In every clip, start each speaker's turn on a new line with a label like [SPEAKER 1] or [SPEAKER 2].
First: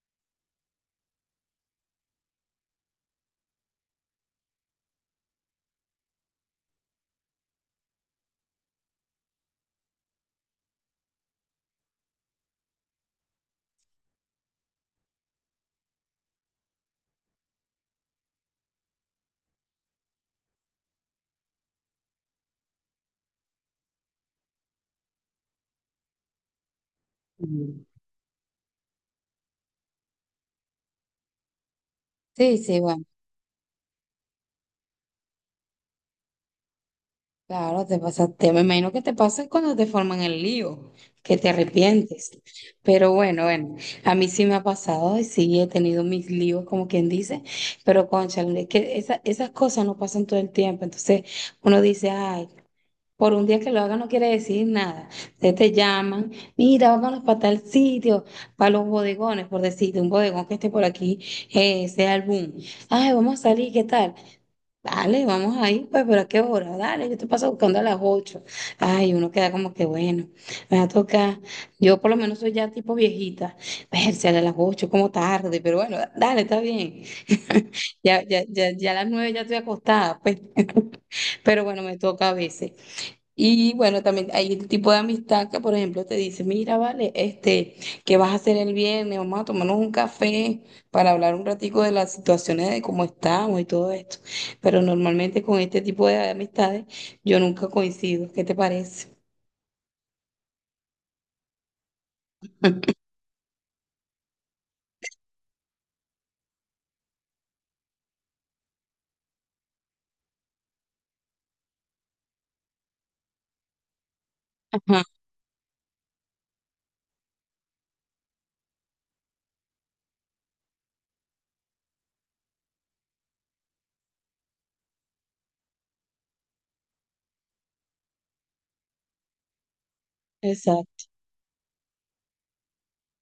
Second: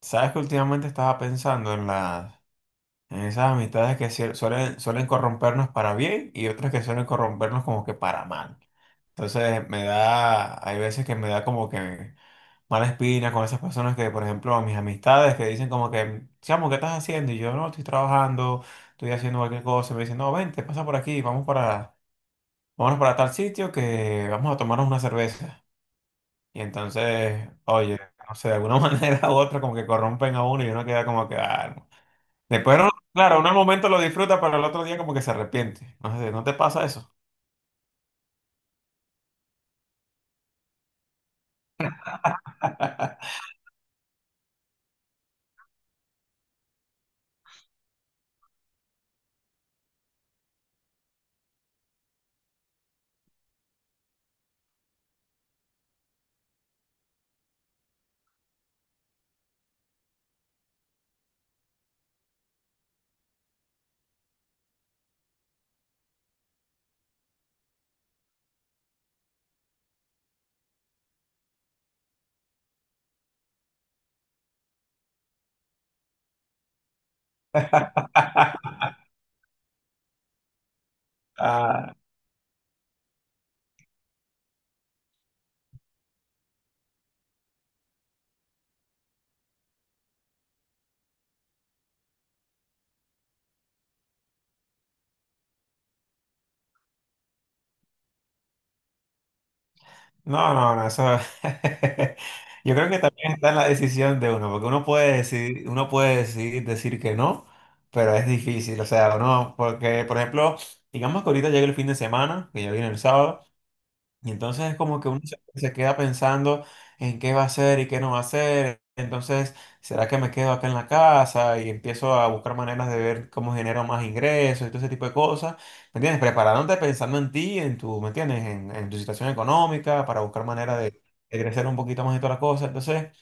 [SPEAKER 1] Sabes que últimamente estaba pensando en las, en esas amistades que cier- suelen corrompernos para bien y otras que suelen corrompernos como que para mal. Entonces me da, hay veces que me da como que mala espina con esas personas que, por ejemplo, a mis amistades que dicen como que, chamo, ¿qué estás haciendo? Y yo, no, estoy trabajando, estoy haciendo cualquier cosa. Y me dicen, no, vente, pasa por aquí, vamos para, vámonos para tal sitio que vamos a tomarnos una cerveza. Y entonces,
[SPEAKER 2] Mm.
[SPEAKER 1] oye, no sé, de alguna manera u otra como que corrompen a uno y uno queda como que, ah,
[SPEAKER 2] Sí,
[SPEAKER 1] después,
[SPEAKER 2] sí,
[SPEAKER 1] no-
[SPEAKER 2] bueno,
[SPEAKER 1] claro, uno al momento lo disfruta, pero el otro día como que se arrepiente. No sé, ¿no te pasa eso?
[SPEAKER 2] claro, te pasa, me imagino que te pasa cuando te forman el lío, que te arrepientes. Pero bueno, bueno, a mí sí me ha pasado y sí he tenido mis líos, como quien dice, pero cónchale, es que esas cosas no pasan todo el tiempo. Entonces uno dice, ay, por un día que lo haga no quiere decir nada. Entonces te llaman, mira, vámonos para tal sitio, para los bodegones, por decirte, un bodegón que esté por aquí, sea el boom. Ay, vamos a salir, ¿qué tal? Dale, vamos ahí, pues, pero ¿a qué hora? Dale, yo te paso buscando a las 8. Ay, uno queda como que bueno, me va a tocar. Yo por lo menos soy ya tipo viejita. Verse a las 8 como tarde, pero bueno, dale, está bien. Ya, ya, ya, ya a las 9 ya estoy acostada, pues. Pero bueno,
[SPEAKER 1] Ah,
[SPEAKER 2] me toca a veces. Y bueno, también hay el tipo de amistad que, por ejemplo, te dice, mira, vale, este, ¿qué vas a hacer el viernes? Vamos a tomarnos un café para hablar un ratico de las situaciones de cómo estamos y todo esto. Pero normalmente con este tipo de amistades yo nunca coincido. ¿Qué te parece?
[SPEAKER 1] no, no, no, eso. Yo creo que también está en la decisión de uno, porque uno puede decidir decir que no, pero es difícil, o sea, no, porque, por ejemplo, digamos que ahorita llega el fin de semana, que ya viene el sábado. Y entonces es como
[SPEAKER 2] Ajá,
[SPEAKER 1] que uno se queda pensando en qué va a hacer y qué no va a hacer. Entonces, ¿será que me quedo acá en la casa y empiezo a buscar maneras de ver cómo genero más ingresos y todo ese tipo de cosas? ¿Me entiendes? Preparándote pensando en ti, en tu, ¿me entiendes? En tu situación económica para buscar manera
[SPEAKER 2] exacto.
[SPEAKER 1] de crecer un poquito más y todas las cosas. Entonces,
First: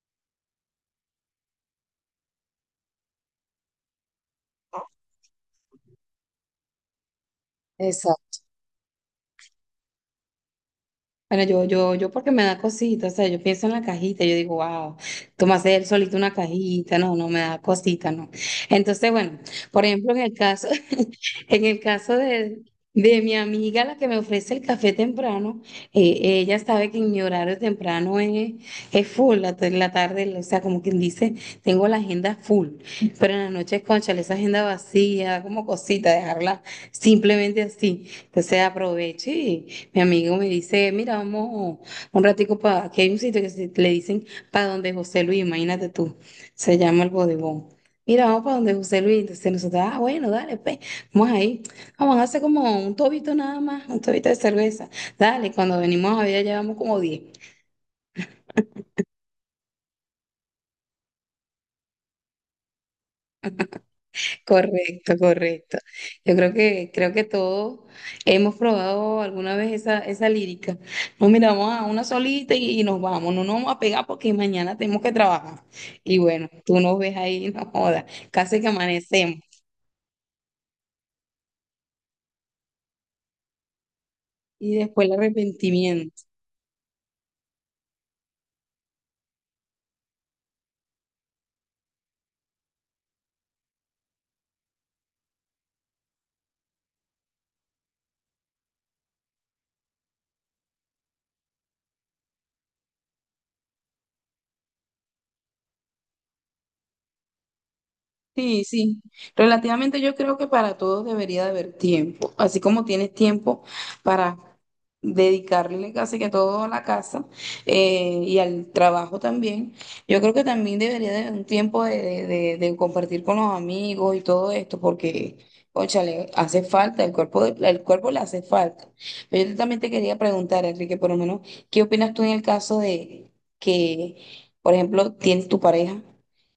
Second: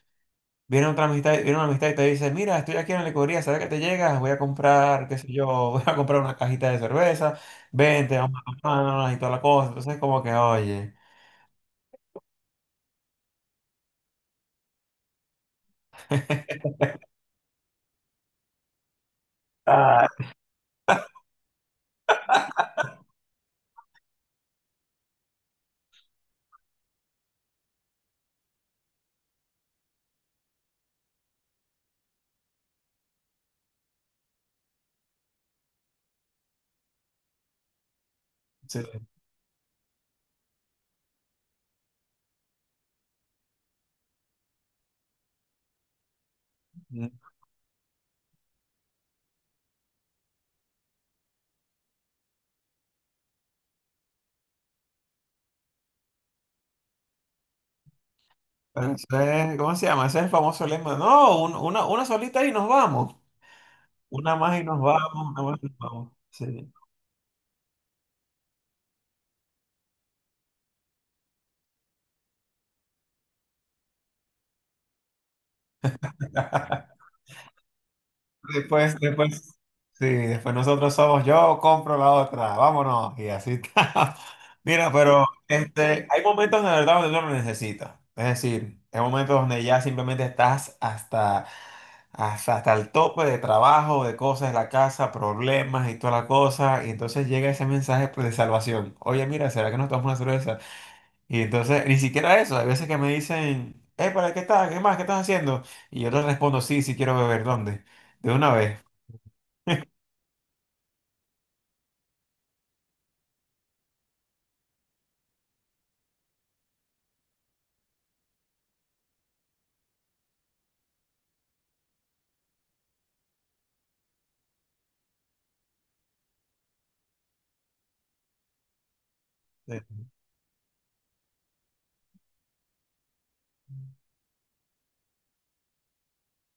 [SPEAKER 1] viene otra amistad, viene una amistad y te dice, mira, estoy aquí en la licorería, ¿sabes que te llegas? Voy a comprar, qué sé yo, voy a comprar una cajita de cerveza, vente,
[SPEAKER 2] Exacto.
[SPEAKER 1] vamos a tomarnos y todas las cosas. Entonces, como que, oye.
[SPEAKER 2] Bueno, yo porque me da cosita, o sea, yo pienso en la cajita, yo digo, wow, tú me haces él solito una cajita, no, no me da cosita, no. Entonces, bueno, por
[SPEAKER 1] Ah,
[SPEAKER 2] ejemplo, en el caso, en el caso de, mi amiga, la que me ofrece el café temprano, ella sabe que en mi horario temprano es full, la, en la tarde, o sea, como quien dice, tengo la agenda full, pero en la noche, cónchale, esa agenda vacía, como cosita, dejarla. Simplemente así. Entonces
[SPEAKER 1] sí. Ese,
[SPEAKER 2] aproveche y mi amigo me dice, mira, vamos un ratico para, aquí hay un sitio que le dicen para donde José Luis, imagínate tú, se llama el bodegón. Mira, vamos para donde José Luis. Entonces nosotros, ah, bueno, dale, pues, vamos ahí. Vamos a hacer como un tobito nada más, un tobito de cerveza. Dale, cuando venimos a ver, ya llevamos como diez.
[SPEAKER 1] ¿cómo se llama? Ese es el famoso lema. No, un- una solita y nos vamos. Una más y nos
[SPEAKER 2] Correcto,
[SPEAKER 1] vamos, una más y nos
[SPEAKER 2] correcto.
[SPEAKER 1] vamos.
[SPEAKER 2] Yo
[SPEAKER 1] Sí.
[SPEAKER 2] creo que todos hemos probado alguna vez esa lírica. No, mira, vamos a una solita y nos vamos. No nos vamos a pegar porque mañana tenemos que trabajar. Y bueno, tú nos ves ahí, no jodas. Casi que
[SPEAKER 1] Después,
[SPEAKER 2] amanecemos.
[SPEAKER 1] después, sí, después nosotros somos yo, compro la otra, vámonos, y así está.
[SPEAKER 2] Y
[SPEAKER 1] Mira,
[SPEAKER 2] después el
[SPEAKER 1] pero este,
[SPEAKER 2] arrepentimiento.
[SPEAKER 1] hay momentos de verdad donde uno lo necesita. Es decir, hay momentos donde ya simplemente estás hasta, hasta, hasta el tope de trabajo, de cosas, la casa, problemas y toda la cosa. Y entonces llega ese mensaje pues, de salvación. Oye, mira, ¿será que nos tomamos una cerveza? Y entonces, ni siquiera eso. Hay veces que me dicen, ¿para qué estás? ¿Qué más? ¿Qué estás haciendo? Y yo les respondo, sí, sí quiero beber. ¿Dónde? De una
[SPEAKER 2] Sí,
[SPEAKER 1] vez.
[SPEAKER 2] sí. Relativamente yo creo que para todos debería de haber tiempo. Así como tienes tiempo para dedicarle casi que todo a la casa y al trabajo también, yo creo que también debería de haber un tiempo de, de compartir con los amigos y todo esto, porque, óchale, hace falta, el cuerpo, el cuerpo le hace falta. Pero yo también te
[SPEAKER 1] Sí.
[SPEAKER 2] quería preguntar, Enrique, por lo menos, ¿qué opinas tú en el caso de que, por ejemplo, tienes tu pareja?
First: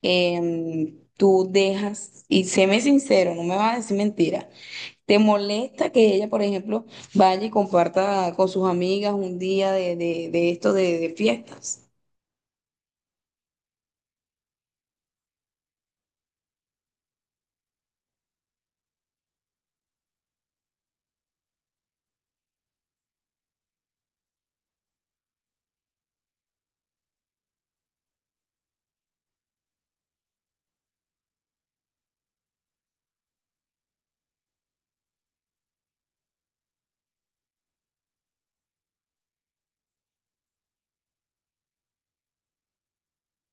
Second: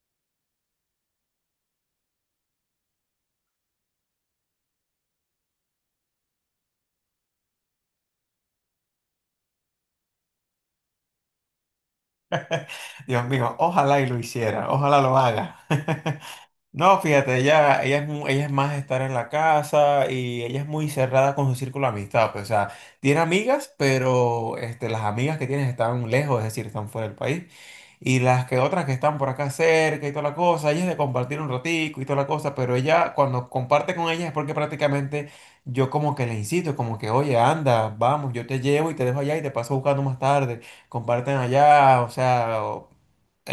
[SPEAKER 2] Tú dejas, y séme sincero, no me vas a decir mentira, ¿te molesta que ella, por ejemplo, vaya y comparta con sus amigas un día de esto de fiestas?
[SPEAKER 1] Dios mío, ojalá y lo hiciera, ojalá lo haga. No, fíjate, ella es, mu- ella es más estar en la casa y ella es muy cerrada con su círculo de amistad. Pues, o sea, tiene amigas, pero este, las amigas que tienes están lejos, es decir, están fuera del país. Y las que otras que están por acá cerca y toda la cosa, ella es de compartir un ratico y toda la cosa, pero ella cuando comparte con ellas es porque prácticamente yo como que le incito, como que, oye, anda, vamos, yo te llevo y te dejo allá y te paso buscando más tarde, comparten allá, o sea... o-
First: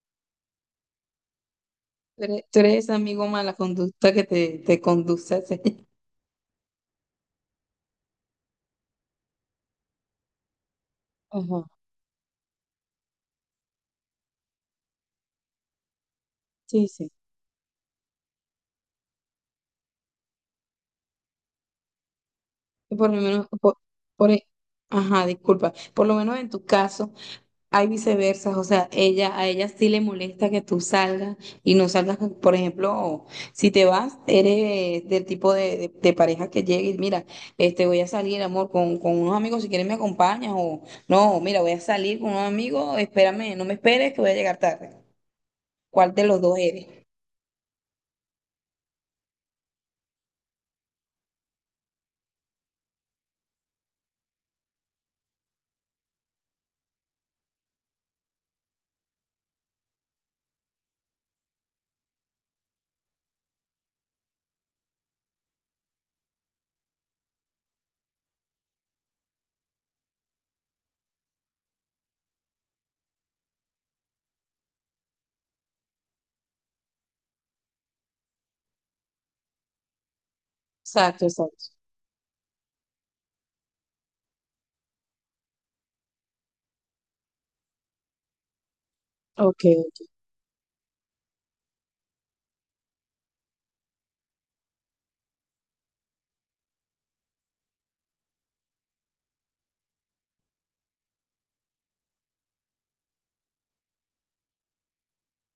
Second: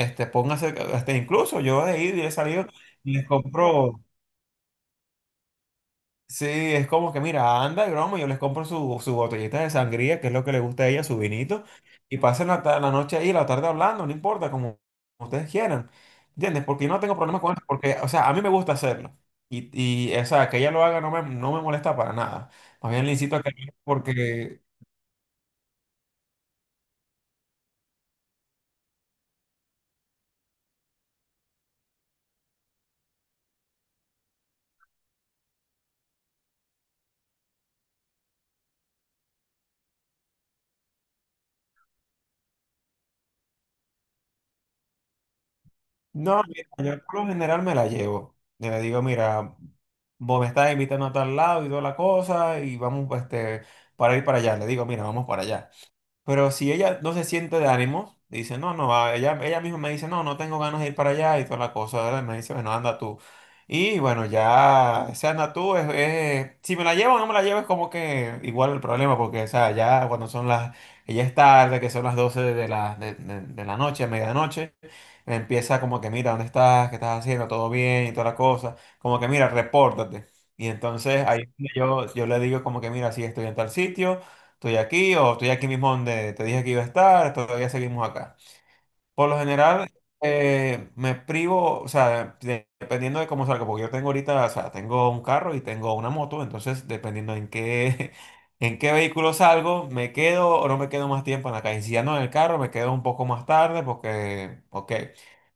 [SPEAKER 1] este, póngase, este, incluso yo he ido y he
[SPEAKER 2] Tú
[SPEAKER 1] salido
[SPEAKER 2] eres ese amigo
[SPEAKER 1] les
[SPEAKER 2] mala
[SPEAKER 1] compro,
[SPEAKER 2] conducta que te conduce a hacer.
[SPEAKER 1] sí, es como que mira, anda, broma, yo les compro su, su botellita de sangría, que es lo que le gusta a ella, su
[SPEAKER 2] Ajá,
[SPEAKER 1] vinito, y pasen la, ta- la noche ahí, la tarde hablando, no importa, como ustedes quieran, ¿entiendes? Porque
[SPEAKER 2] sí,
[SPEAKER 1] yo no
[SPEAKER 2] sí.
[SPEAKER 1] tengo problema con eso, porque, o sea, a mí me gusta hacerlo, y, y o sea, que ella lo haga no me, no me molesta para nada, más bien
[SPEAKER 2] Por
[SPEAKER 1] le
[SPEAKER 2] lo
[SPEAKER 1] incito a
[SPEAKER 2] menos,
[SPEAKER 1] que,
[SPEAKER 2] por e-
[SPEAKER 1] porque,
[SPEAKER 2] ajá, disculpa, por lo menos en tu caso, hay viceversas, o sea, ella, a ella sí le molesta que tú salgas y no salgas, con- por ejemplo, si te vas, eres del tipo de, de pareja que llegue y mira, este, voy a salir, amor, con, unos amigos, si quieres me acompañas o no, mira, voy a salir con unos amigos, espérame, no me esperes que voy a llegar tarde. ¿Cuál de los
[SPEAKER 1] no,
[SPEAKER 2] dos
[SPEAKER 1] mira,
[SPEAKER 2] eres?
[SPEAKER 1] yo por lo general me la llevo, yo le digo, mira, vos me estás invitando a tal lado y toda la cosa, y vamos, este, para ir para allá, le digo, mira, vamos para allá. Pero si ella no se siente de ánimos dice, no, no, va", ella misma me dice, no, no tengo ganas de ir para allá y toda la cosa, ¿verdad? Me dice, bueno, anda tú. Y bueno, ya, o sea, anda tú, es- si me la llevo o no me la llevo es como que igual el problema, porque, o sea, ya cuando son las, ella es tarde, que son las 12 de la noche, medianoche, empieza como que, mira, ¿dónde estás? ¿Qué estás haciendo? ¿Todo bien? Y toda la cosa, como que, mira, repórtate. Y
[SPEAKER 2] Exacto,
[SPEAKER 1] entonces ahí
[SPEAKER 2] exacto.
[SPEAKER 1] yo le digo como que, mira, sí, estoy en tal sitio, estoy aquí o estoy aquí mismo donde te dije que iba a estar, todavía seguimos acá. Por lo
[SPEAKER 2] Ok.
[SPEAKER 1] general, me privo, o sea, de- dependiendo de cómo salga, porque yo tengo ahorita, o sea, tengo un carro y tengo una moto, entonces dependiendo en qué, en qué vehículo salgo, me quedo o no me quedo más tiempo en la calle. Si ando en el carro, me quedo un poco más tarde porque, ok.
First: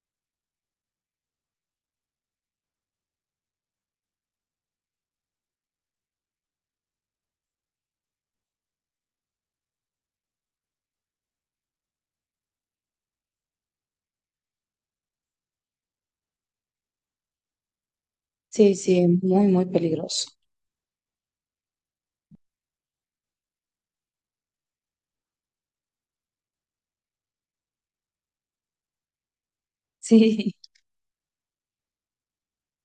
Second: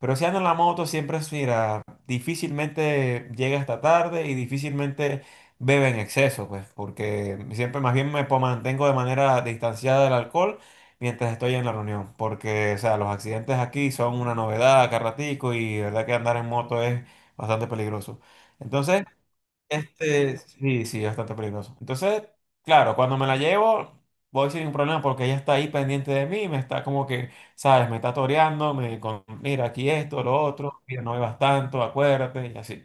[SPEAKER 1] Pero si ando en la moto, siempre es, mira, difícilmente llega hasta tarde y difícilmente bebe en exceso, pues, porque siempre más bien me po- mantengo de manera distanciada del alcohol mientras estoy en la reunión, porque, o sea, los accidentes aquí son una novedad acá ratico y de verdad que andar en moto es bastante peligroso.
[SPEAKER 2] Sí, sí,
[SPEAKER 1] Entonces,
[SPEAKER 2] es muy, muy peligroso.
[SPEAKER 1] este, sí, sí, bastante peligroso. Entonces, claro, cuando me la llevo, voy sin ningún problema porque ella está ahí pendiente de mí, me está como que, ¿sabes? Me está toreando, me con, mira, aquí esto, lo
[SPEAKER 2] Sí.
[SPEAKER 1] otro, mira, no bebas tanto, acuérdate, y así.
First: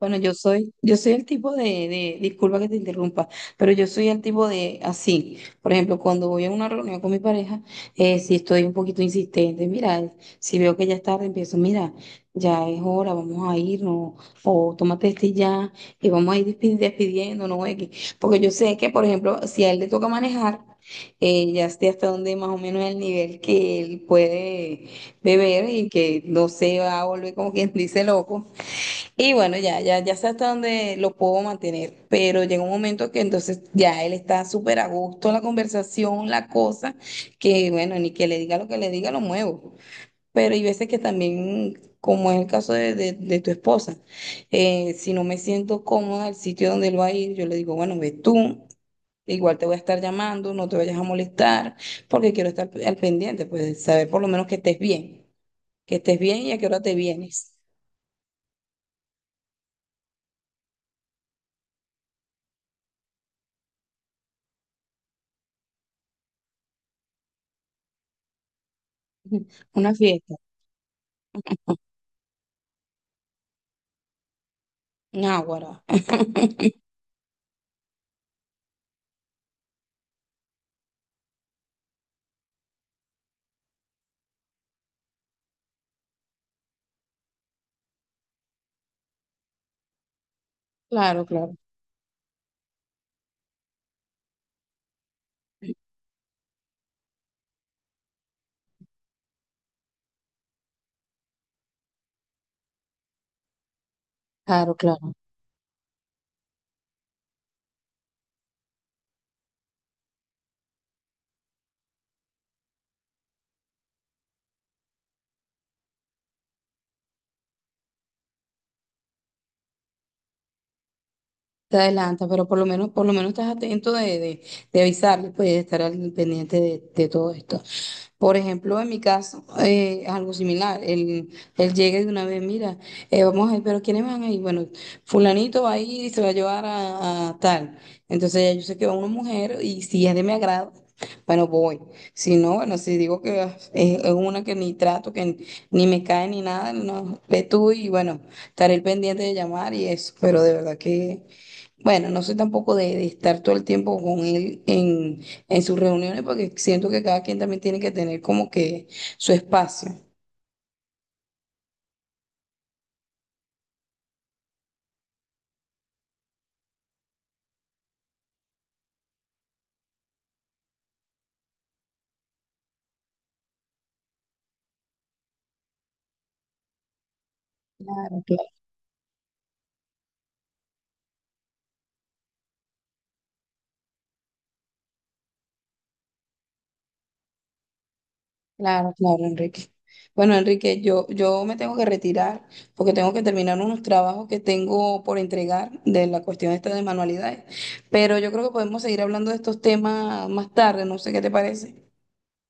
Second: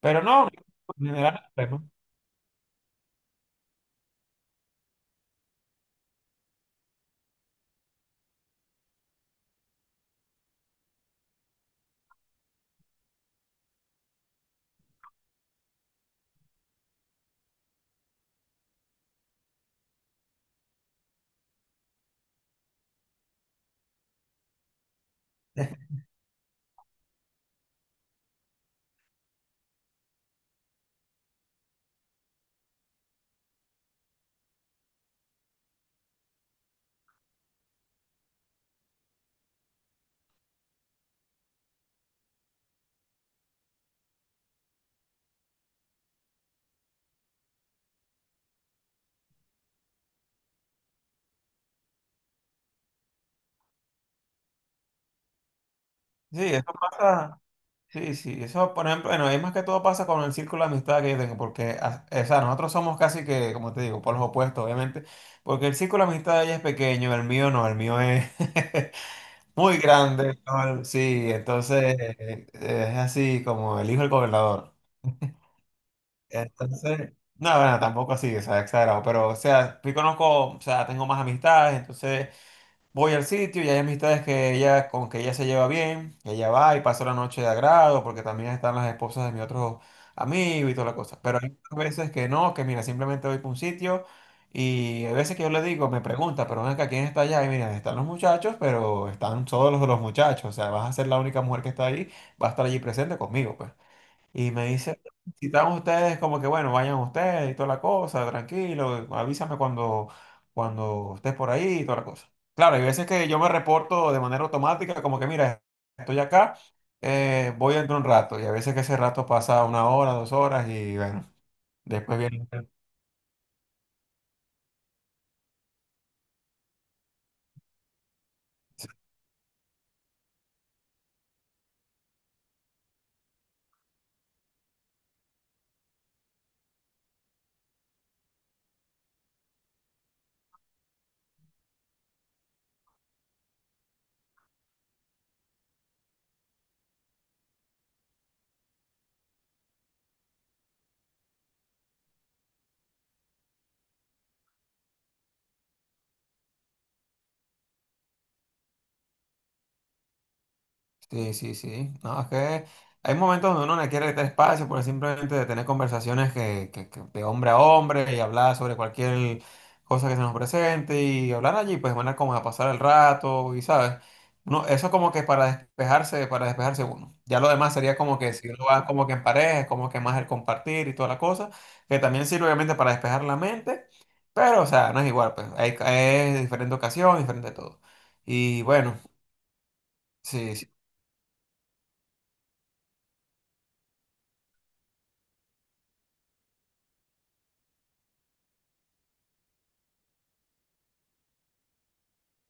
[SPEAKER 2] Bueno, yo
[SPEAKER 1] no,
[SPEAKER 2] soy, yo
[SPEAKER 1] en
[SPEAKER 2] soy el
[SPEAKER 1] general,
[SPEAKER 2] tipo
[SPEAKER 1] pues, no hay problema.
[SPEAKER 2] disculpa que te interrumpa, pero yo soy el tipo de así. Por ejemplo, cuando voy a una reunión con mi pareja, si estoy un poquito insistente, mira, si veo que ya es tarde, empiezo, mira, ya es hora, vamos a irnos, o tómate este ya, y vamos a ir despidiéndonos, X. Porque yo sé que, por ejemplo, si a él le toca manejar, ya sé hasta dónde más o menos el nivel que él puede beber y que no se va a volver como quien dice loco. Y bueno, ya, ya, ya sé hasta dónde lo puedo mantener, pero llega un momento que entonces ya él está súper a gusto en la conversación, la cosa, que bueno, ni que le diga lo que le diga, lo muevo. Pero hay veces que también, como es el caso de, de tu esposa, si no me siento cómoda el sitio donde él va a ir, yo le digo, bueno, ve tú, igual te voy a estar llamando, no te vayas a molestar, porque quiero estar al pendiente, pues saber por lo menos que estés bien
[SPEAKER 1] Sí,
[SPEAKER 2] y a qué
[SPEAKER 1] eso
[SPEAKER 2] hora te
[SPEAKER 1] pasa.
[SPEAKER 2] vienes.
[SPEAKER 1] Sí, sí, eso por ejemplo, bueno, es más que todo pasa con el círculo de amistad que yo tengo, porque, a- o sea, nosotros somos casi que, como te digo, por los opuestos, obviamente, porque el círculo de amistad de ella es pequeño, el mío no, el mío es muy
[SPEAKER 2] Una fiesta.
[SPEAKER 1] grande, ¿no? Sí, entonces es así como el hijo del gobernador.
[SPEAKER 2] Náguara.
[SPEAKER 1] Entonces, no, bueno, tampoco así, o sea, exagerado, pero, o sea, yo conozco, o sea, tengo más amistades, entonces... Voy al sitio y hay amistades que ella, con que ella se lleva bien, que ella va y pasa la noche de agrado, porque también están las esposas de mi otro amigo y toda la cosa.
[SPEAKER 2] Claro,
[SPEAKER 1] Pero hay
[SPEAKER 2] claro,
[SPEAKER 1] otras veces que no, que mira, simplemente voy para un sitio y hay veces que yo le digo, me pregunta, pero ven acá, ¿quién está allá? Y mira, están los muchachos, pero están todos los de los muchachos, o sea, vas a ser la única mujer que está ahí, va a estar allí presente conmigo, pues. Y me
[SPEAKER 2] claro,
[SPEAKER 1] dice,
[SPEAKER 2] claro,
[SPEAKER 1] si están ustedes, como que bueno, vayan ustedes y toda la cosa, tranquilo, avísame cuando, cuando estés por ahí y toda la cosa. Claro, hay veces que yo me reporto de manera automática, como que mira, estoy acá, voy dentro de un rato, y a veces que ese rato pasa una hora, dos horas, y bueno,
[SPEAKER 2] te
[SPEAKER 1] después
[SPEAKER 2] adelanta,
[SPEAKER 1] viene.
[SPEAKER 2] pero por lo menos estás atento de, de avisarle, pues, de estar al pendiente de todo esto. Por ejemplo, en mi caso, es algo similar. Él llega de una vez, mira, vamos a ir, pero ¿quiénes van a ir? Bueno, fulanito va a ir y se va a llevar a tal. Entonces ya yo sé que va una mujer y si es de mi agrado, bueno, voy. Si no, bueno, si digo que ah, es una que ni trato, que ni me cae ni nada, no, ve tú y bueno, estaré el pendiente de llamar y eso. Pero de verdad que... Bueno, no soy tampoco de, de estar todo el tiempo con él en, sus reuniones porque siento que cada quien también tiene que tener como que su espacio.
[SPEAKER 1] Sí, sí, sí. No, es que hay momentos donde uno le quiere quitar espacio por simplemente de tener conversaciones que de hombre a hombre y hablar sobre cualquier cosa que se nos presente y hablar allí, pues van a como a pasar el rato y, ¿sabes? No, eso como que para despejarse uno. Ya lo demás sería como
[SPEAKER 2] Claro,
[SPEAKER 1] que
[SPEAKER 2] claro,
[SPEAKER 1] si uno va como que en pareja, es como que más el compartir y toda la cosa, que también sirve obviamente para despejar la mente, pero, o sea, no es igual, pues hay, es diferente ocasión, diferente todo. Y
[SPEAKER 2] claro,
[SPEAKER 1] bueno.
[SPEAKER 2] claro, Enrique. Bueno,
[SPEAKER 1] Sí,
[SPEAKER 2] Enrique, yo me tengo que retirar porque tengo que terminar unos trabajos que tengo por entregar de la cuestión esta de manualidades, pero yo creo que podemos seguir hablando de estos temas más tarde, no sé qué te parece.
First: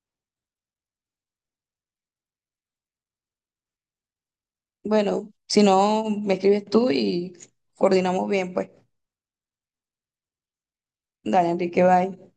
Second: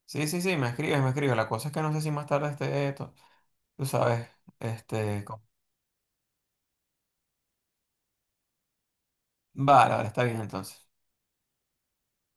[SPEAKER 1] sí, sí, sí, me escribes, me escribes. La cosa es que no sé si más tarde esté, to- tú sabes, este...
[SPEAKER 2] Bueno,
[SPEAKER 1] co-
[SPEAKER 2] si no, me escribes tú y coordinamos bien, pues.
[SPEAKER 1] Vale, vale, está bien entonces.
[SPEAKER 2] Dale, Enrique, bye.